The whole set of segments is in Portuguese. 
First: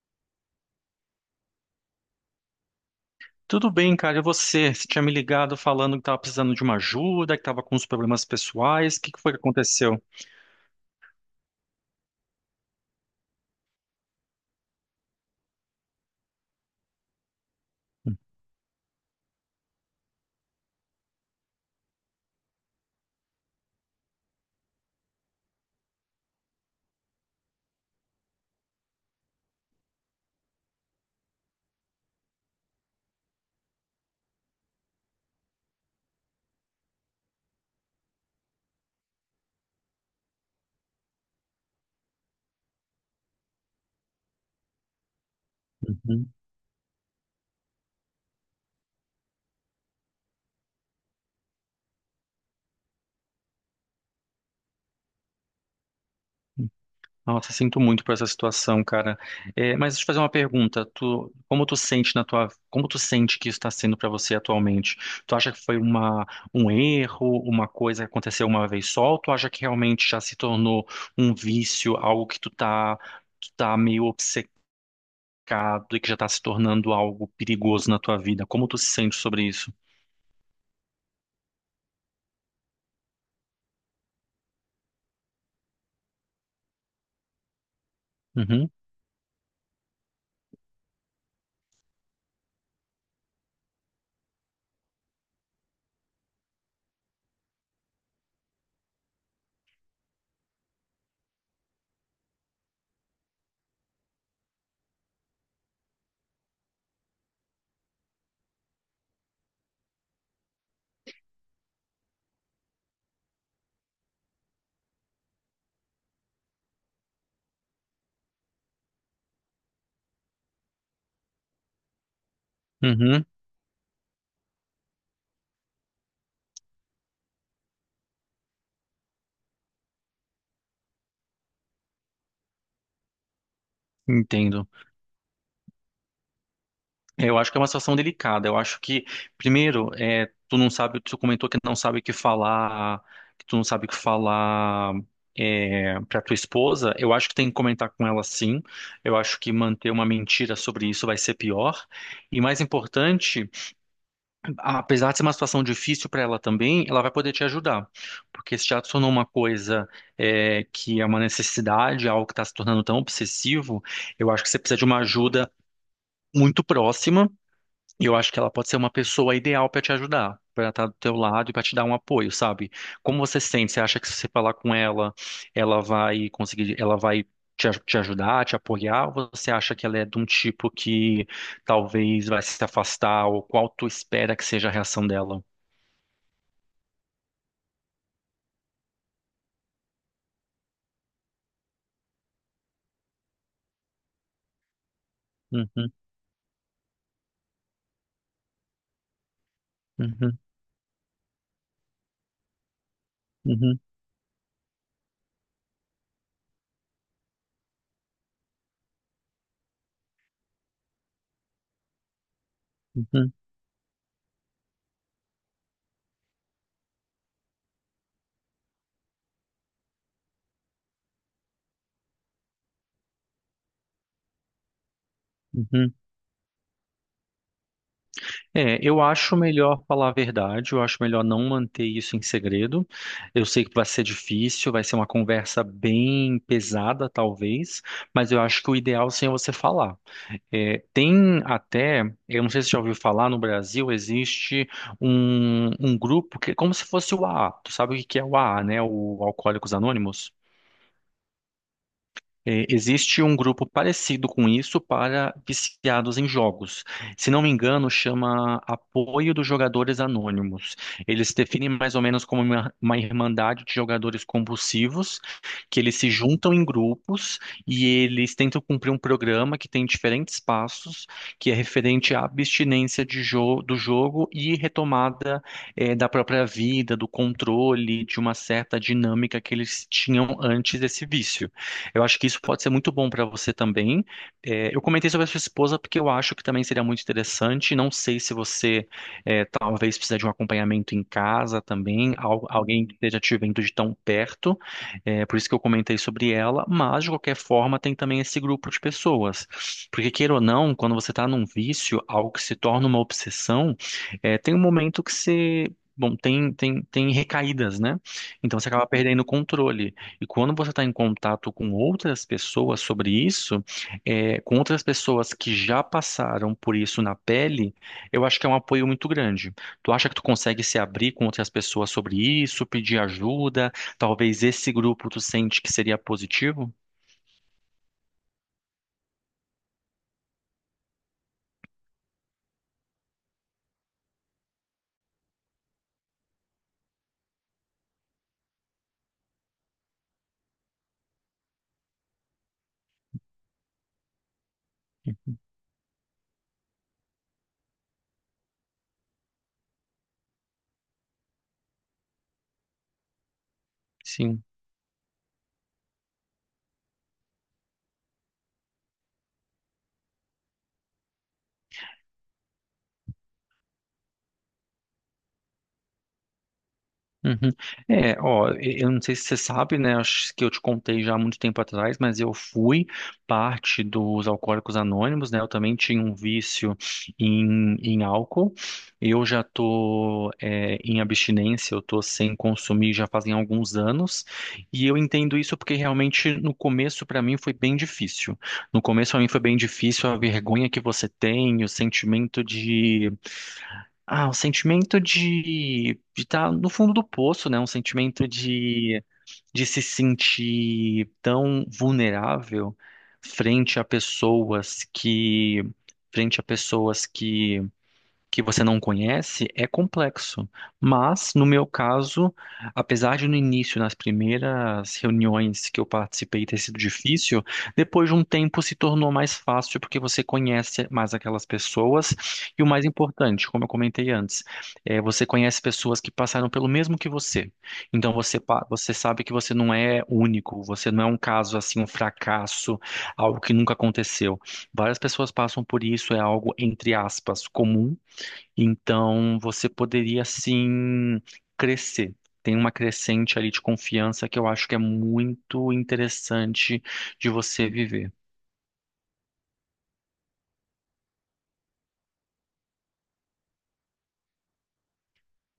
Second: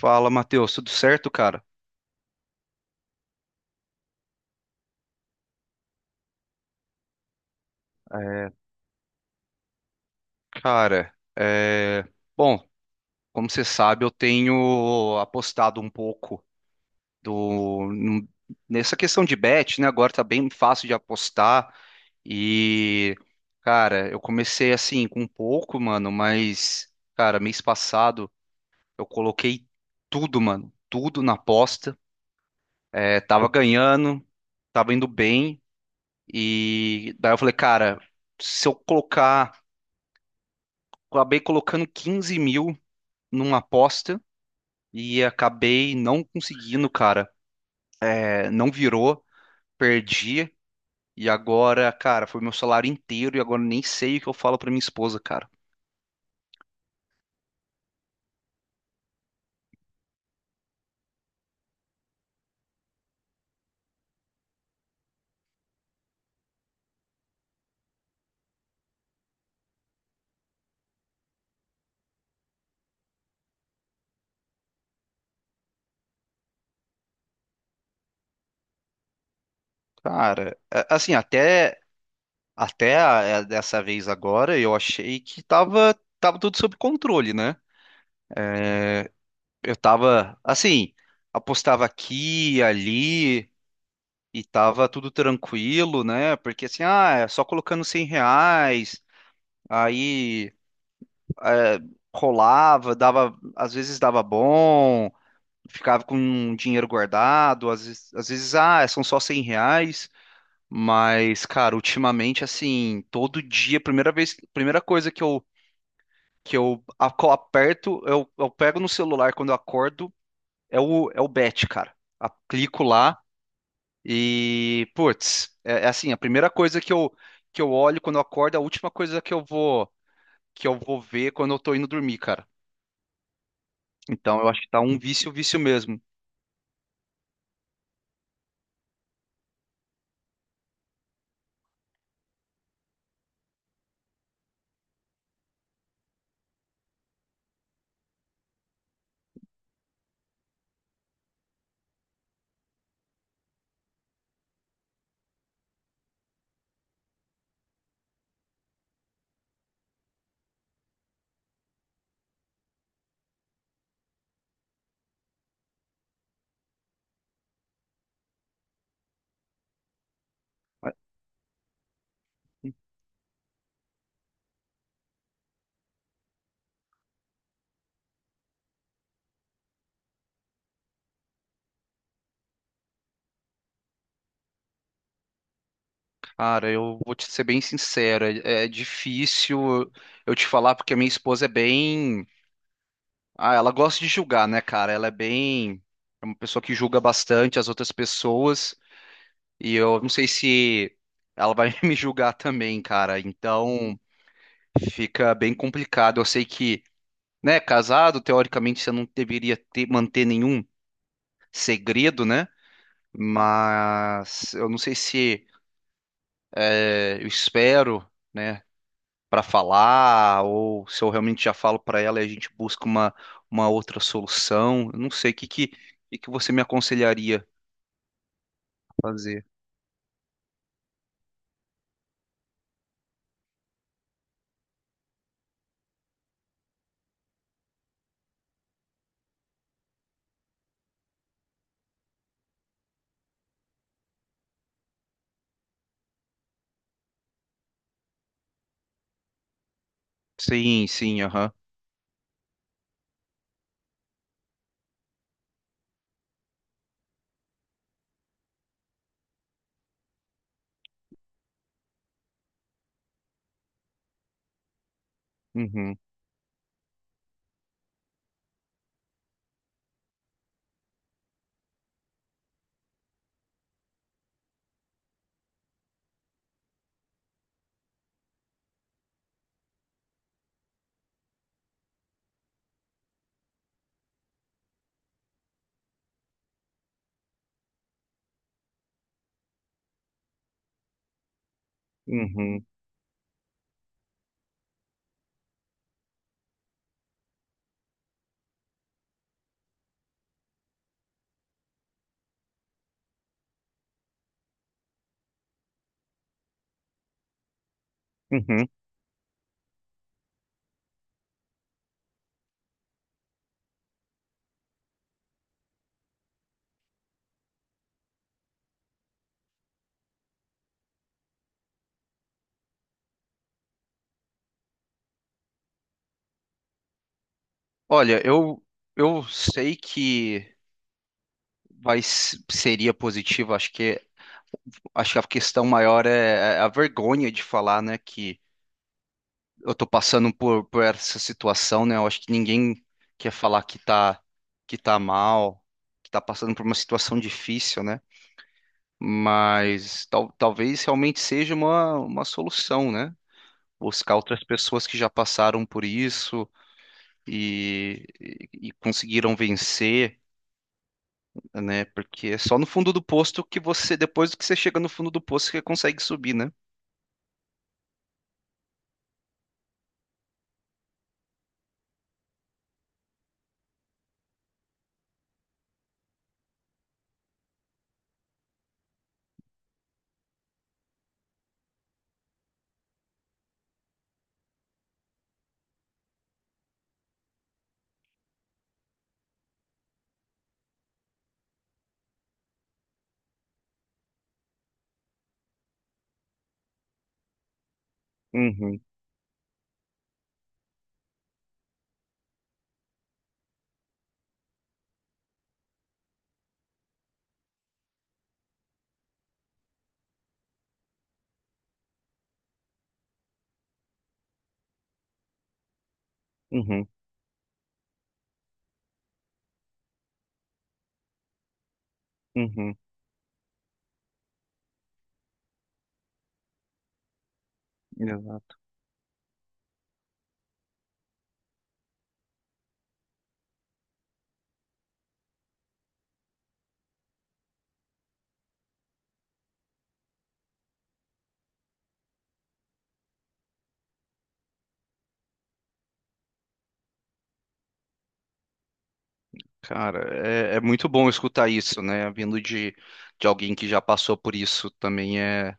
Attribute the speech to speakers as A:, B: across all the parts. A: Fala, Matheus, tudo certo, cara?
B: Tudo bem, cara. E você? Você tinha me ligado falando que estava precisando de uma ajuda, que estava com uns problemas
A: É,
B: pessoais. O que foi que aconteceu?
A: cara, é, bom, Como você sabe, eu tenho apostado um pouco do num- nessa questão de bet, né? Agora tá bem fácil de apostar e, cara, eu comecei assim com um pouco, mano, mas, cara, mês passado eu coloquei tudo, mano, tudo na aposta. Tava ganhando, tava indo bem e daí eu falei, cara, se eu colocar acabei colocando 15 mil numa aposta e acabei não
B: Uhum.
A: conseguindo, cara. Não virou, perdi. E agora, cara, foi meu salário inteiro e agora nem sei o que eu falo pra minha esposa, cara.
B: Nossa, sinto muito por essa situação, cara. É, mas deixa eu fazer uma pergunta. Tu, como tu sente que isso está sendo para você atualmente? Tu acha que foi uma, um erro, uma coisa que aconteceu uma vez só? Ou tu acha que realmente já se tornou um vício, algo que tu tá meio obcecado, complicado, e que já está se tornando algo perigoso na tua vida? Como tu se sente sobre isso?
A: Cara, assim, dessa vez agora eu achei que tava tudo sob controle, né?
B: Uhum,
A: Eu tava, assim, apostava aqui, ali e tava tudo tranquilo, né? Porque assim, ah, é só colocando 100 reais, aí. é, rolava, dava, às vezes dava bom, ficava com um dinheiro guardado, às vezes, ah, são só 100 reais, mas, cara, ultimamente, assim, todo dia, primeira vez, primeira coisa que aperto, eu pego no celular quando eu acordo, é o bet, cara. Clico lá
B: uhum,
A: e, putz, é, é assim, a primeira coisa que eu olho quando eu acordo, é a última coisa que eu vou ver quando eu tô indo dormir, cara. Então, eu acho
B: Entendo.
A: que tá um vício, vício mesmo.
B: Eu acho que é uma situação delicada. Eu acho que, primeiro, é, Tu não sabe, tu comentou que não sabe o que falar, que tu não sabe o que falar. É, para tua esposa, eu acho que tem que comentar com ela, sim. Eu acho que manter uma mentira sobre isso vai ser pior. E mais importante, apesar de ser uma situação difícil para ela também, ela vai poder te ajudar, porque se te adicionou uma coisa que é uma necessidade, algo que está se tornando tão obsessivo, eu acho que você precisa de uma ajuda muito próxima, e eu acho que ela pode ser uma pessoa ideal para te ajudar, para estar do teu lado e para te dar um apoio, sabe? Como você se sente? Você acha que, se você falar com ela, ela vai te ajudar, te apoiar? Ou você acha que ela é de um tipo que talvez vai se afastar? Ou qual tu espera que seja a reação dela?
A: Cara, eu vou te ser bem sincero, é difícil eu te falar porque a minha esposa é bem, ah, ela gosta de julgar, né, cara? Ela é bem,
B: Uhum,
A: é uma pessoa que julga bastante as outras pessoas e eu não sei
B: uhum,
A: se ela vai me julgar também, cara.
B: uhum,
A: Então, fica bem complicado. Eu sei que, né, casado, teoricamente você não deveria ter manter nenhum segredo, né?
B: uhum,
A: Mas eu não sei se eu espero, né, para falar, ou se eu realmente já falo para ela e a gente busca uma outra solução. Eu não sei,
B: uhum.
A: o que que você me aconselharia
B: É, eu
A: a
B: acho
A: fazer?
B: melhor falar a verdade, eu acho melhor não manter isso em segredo. Eu sei que vai ser difícil, vai ser uma conversa bem pesada, talvez, mas eu acho que o ideal, sim, é você falar. É, tem até, eu não sei se você já ouviu falar, no Brasil existe um grupo que é como se fosse o AA. Tu sabe o que que é o AA, né? O Alcoólicos Anônimos?
A: Sim, sim, aham.
B: É, existe um grupo parecido com isso para viciados em jogos. Se não me engano, chama Apoio dos Jogadores Anônimos. Eles definem mais ou menos como uma irmandade de jogadores compulsivos, que eles
A: Uhum,
B: se juntam em grupos e eles tentam cumprir um programa que tem diferentes passos, que é referente à do jogo e retomada, da própria vida, do controle, de uma certa dinâmica que eles tinham antes desse vício. Eu acho que isso pode ser muito bom para você também. Eu comentei sobre a sua esposa porque eu acho que também seria muito interessante. Não sei se você talvez precisa de um acompanhamento em casa também,
A: uhum,
B: alguém que esteja te vendo de tão perto. É, por isso que eu comentei sobre ela. Mas de qualquer forma tem também esse grupo de pessoas, porque queira ou não, quando você está num vício, algo que se torna uma obsessão, é, tem um momento que você Bom, tem recaídas, né? Então
A: uhum.
B: você acaba perdendo o controle. E quando você está em contato com outras pessoas sobre isso, com outras pessoas que já passaram por isso na pele, eu acho que é um apoio muito grande. Tu acha que tu consegue se abrir com outras pessoas sobre isso, pedir ajuda? Talvez esse grupo tu sente que seria positivo?
A: Olha, eu sei que seria positivo, acho que a questão maior é a vergonha de falar, né, que eu tô passando por essa situação, né? Eu acho que ninguém quer falar que tá mal, que tá passando por uma situação difícil, né? Mas talvez realmente seja uma solução, né? Buscar outras
B: Sim.
A: pessoas que já passaram por isso e conseguiram vencer, né? Porque é só no fundo do posto que você, depois que você chega no fundo do posto, que você consegue subir, né?
B: Uhum. Eu não sei se você sabe, né? Acho que eu te contei já há muito tempo atrás, mas eu fui parte dos Alcoólicos Anônimos, né? Eu também tinha um vício em álcool. Eu já tô, é, em abstinência, eu tô sem consumir já fazem alguns anos. E eu entendo isso porque realmente no começo para mim foi bem difícil. No começo para mim foi bem difícil a vergonha que você tem, o sentimento de um sentimento de estar no fundo do poço, né?
A: Uhum,
B: De se sentir tão vulnerável frente a pessoas que, frente a pessoas que você não conhece, é complexo. Mas, no meu caso, apesar de no início, nas primeiras reuniões que eu participei, ter sido
A: uhum,
B: difícil, depois de um tempo se tornou mais fácil porque você conhece mais aquelas pessoas. E o
A: uhum.
B: mais importante, como eu comentei antes, é você conhece pessoas que passaram pelo mesmo que você. Então você,
A: Exato.
B: você sabe que você não é único, você não é um caso assim, um fracasso, algo que nunca aconteceu. Várias pessoas passam por isso, é algo entre aspas comum, então você poderia sim crescer. Tem uma crescente ali de confiança que eu acho que é muito interessante de você viver.
A: Cara, é muito bom escutar isso, né? Vindo de alguém que já passou por isso também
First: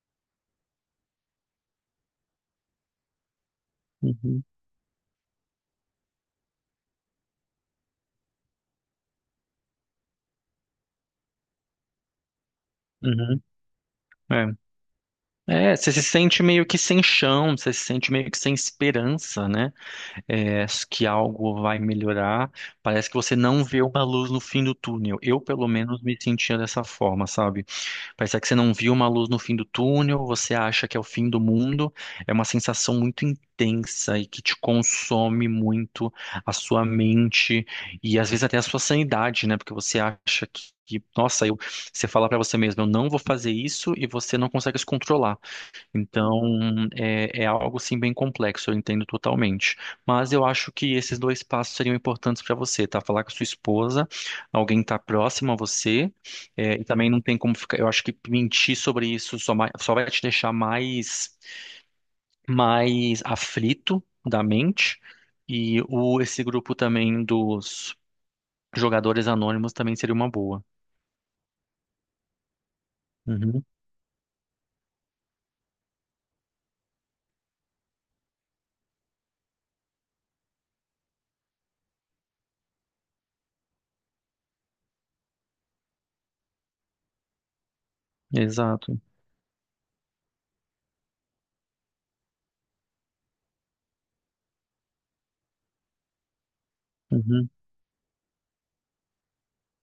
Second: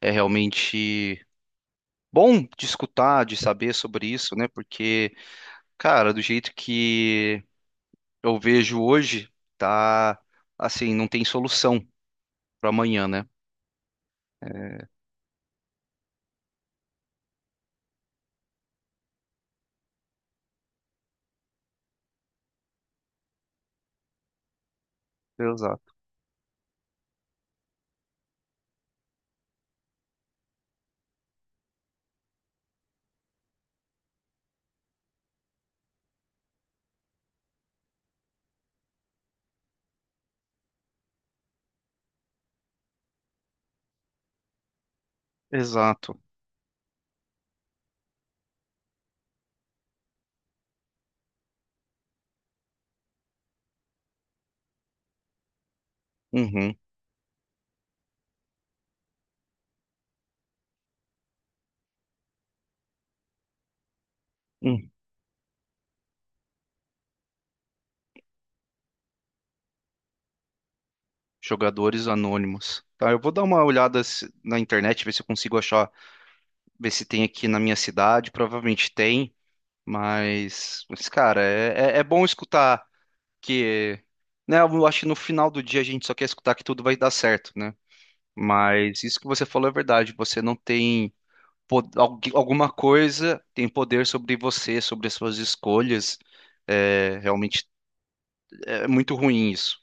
A: é realmente bom de escutar, de saber sobre isso,
B: Uhum,
A: né? Porque, cara, do jeito que eu vejo hoje, tá assim, não tem solução para amanhã, né?
B: uhum, É. É, você se sente meio que sem chão, você se sente meio que sem esperança, né? É, que algo vai melhorar. Parece que você não vê uma luz no fim do túnel. Eu, pelo
A: Exato.
B: menos, me sentia dessa forma, sabe? Parece que você não viu uma luz no fim do túnel, você acha que é o fim do mundo. É uma sensação muito intensa e que te consome muito a sua mente e às vezes até a sua sanidade, né? Porque você acha que nossa, você fala pra você mesmo, eu não vou fazer isso, e você não consegue se controlar.
A: Exato.
B: É algo sim bem complexo, eu entendo totalmente. Mas eu acho que esses dois passos seriam importantes para você, tá? Falar com a sua esposa, alguém tá próximo a você,
A: Uhum.
B: e também não tem como ficar. Eu acho que mentir sobre isso só, só vai te deixar mais, mais aflito da
A: Hum.
B: mente. Esse grupo também dos jogadores anônimos também seria uma boa.
A: Jogadores anônimos. Tá, eu vou dar uma
B: Uhum,
A: olhada na internet, ver se eu consigo achar, ver se tem aqui na minha cidade. Provavelmente tem. Mas cara, é bom escutar que, né? Eu acho que no final do dia a gente só quer escutar que tudo vai dar certo, né?
B: exato.
A: Mas isso que você falou é verdade. Você não tem alguma coisa tem poder sobre você, sobre as suas escolhas. É,
B: Uhum.
A: realmente é muito ruim isso.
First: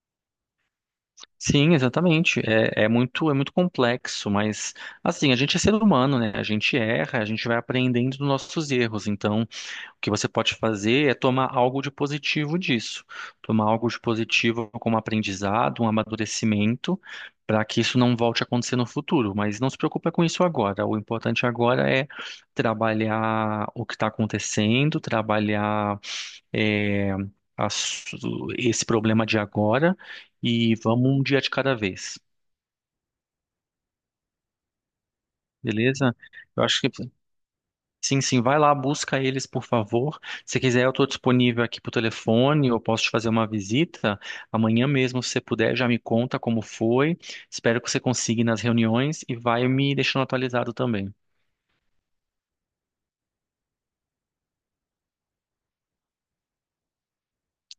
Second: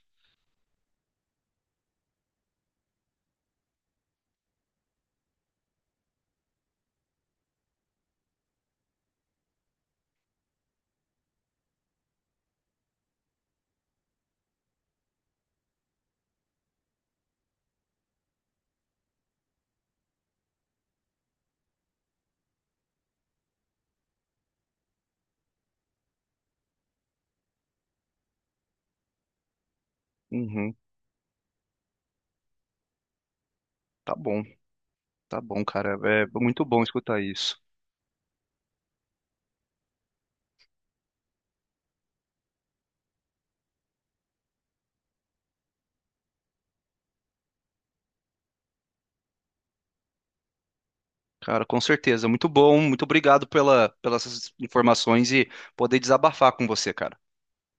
B: Sim, exatamente. É muito complexo, mas, assim, a gente é ser humano, né? A gente erra, a gente vai aprendendo dos nossos erros. Então, o que você pode fazer é tomar algo de positivo disso, tomar algo de positivo como aprendizado, um amadurecimento, para que isso não volte a acontecer no futuro. Mas não se preocupa com isso agora. O importante agora é trabalhar o que está acontecendo, trabalhar é, as- esse problema de agora,
A: Uhum,
B: e vamos um dia de cada vez,
A: tá bom, tá bom, cara.
B: beleza?
A: É
B: Eu
A: muito
B: acho
A: bom
B: que
A: escutar isso.
B: sim, sim, vai lá, busca eles, por favor. Se quiser, eu estou disponível aqui por telefone, eu posso te fazer uma visita amanhã mesmo, se você puder, já me conta como foi. Espero que você consiga ir nas reuniões e vai me deixando atualizado também.
A: Cara, com certeza. Muito bom. Muito obrigado pela, pelas informações e poder desabafar com você, cara.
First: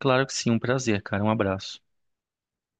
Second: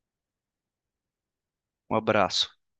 B: Claro que sim, um prazer, cara. Um abraço.
A: Um abraço.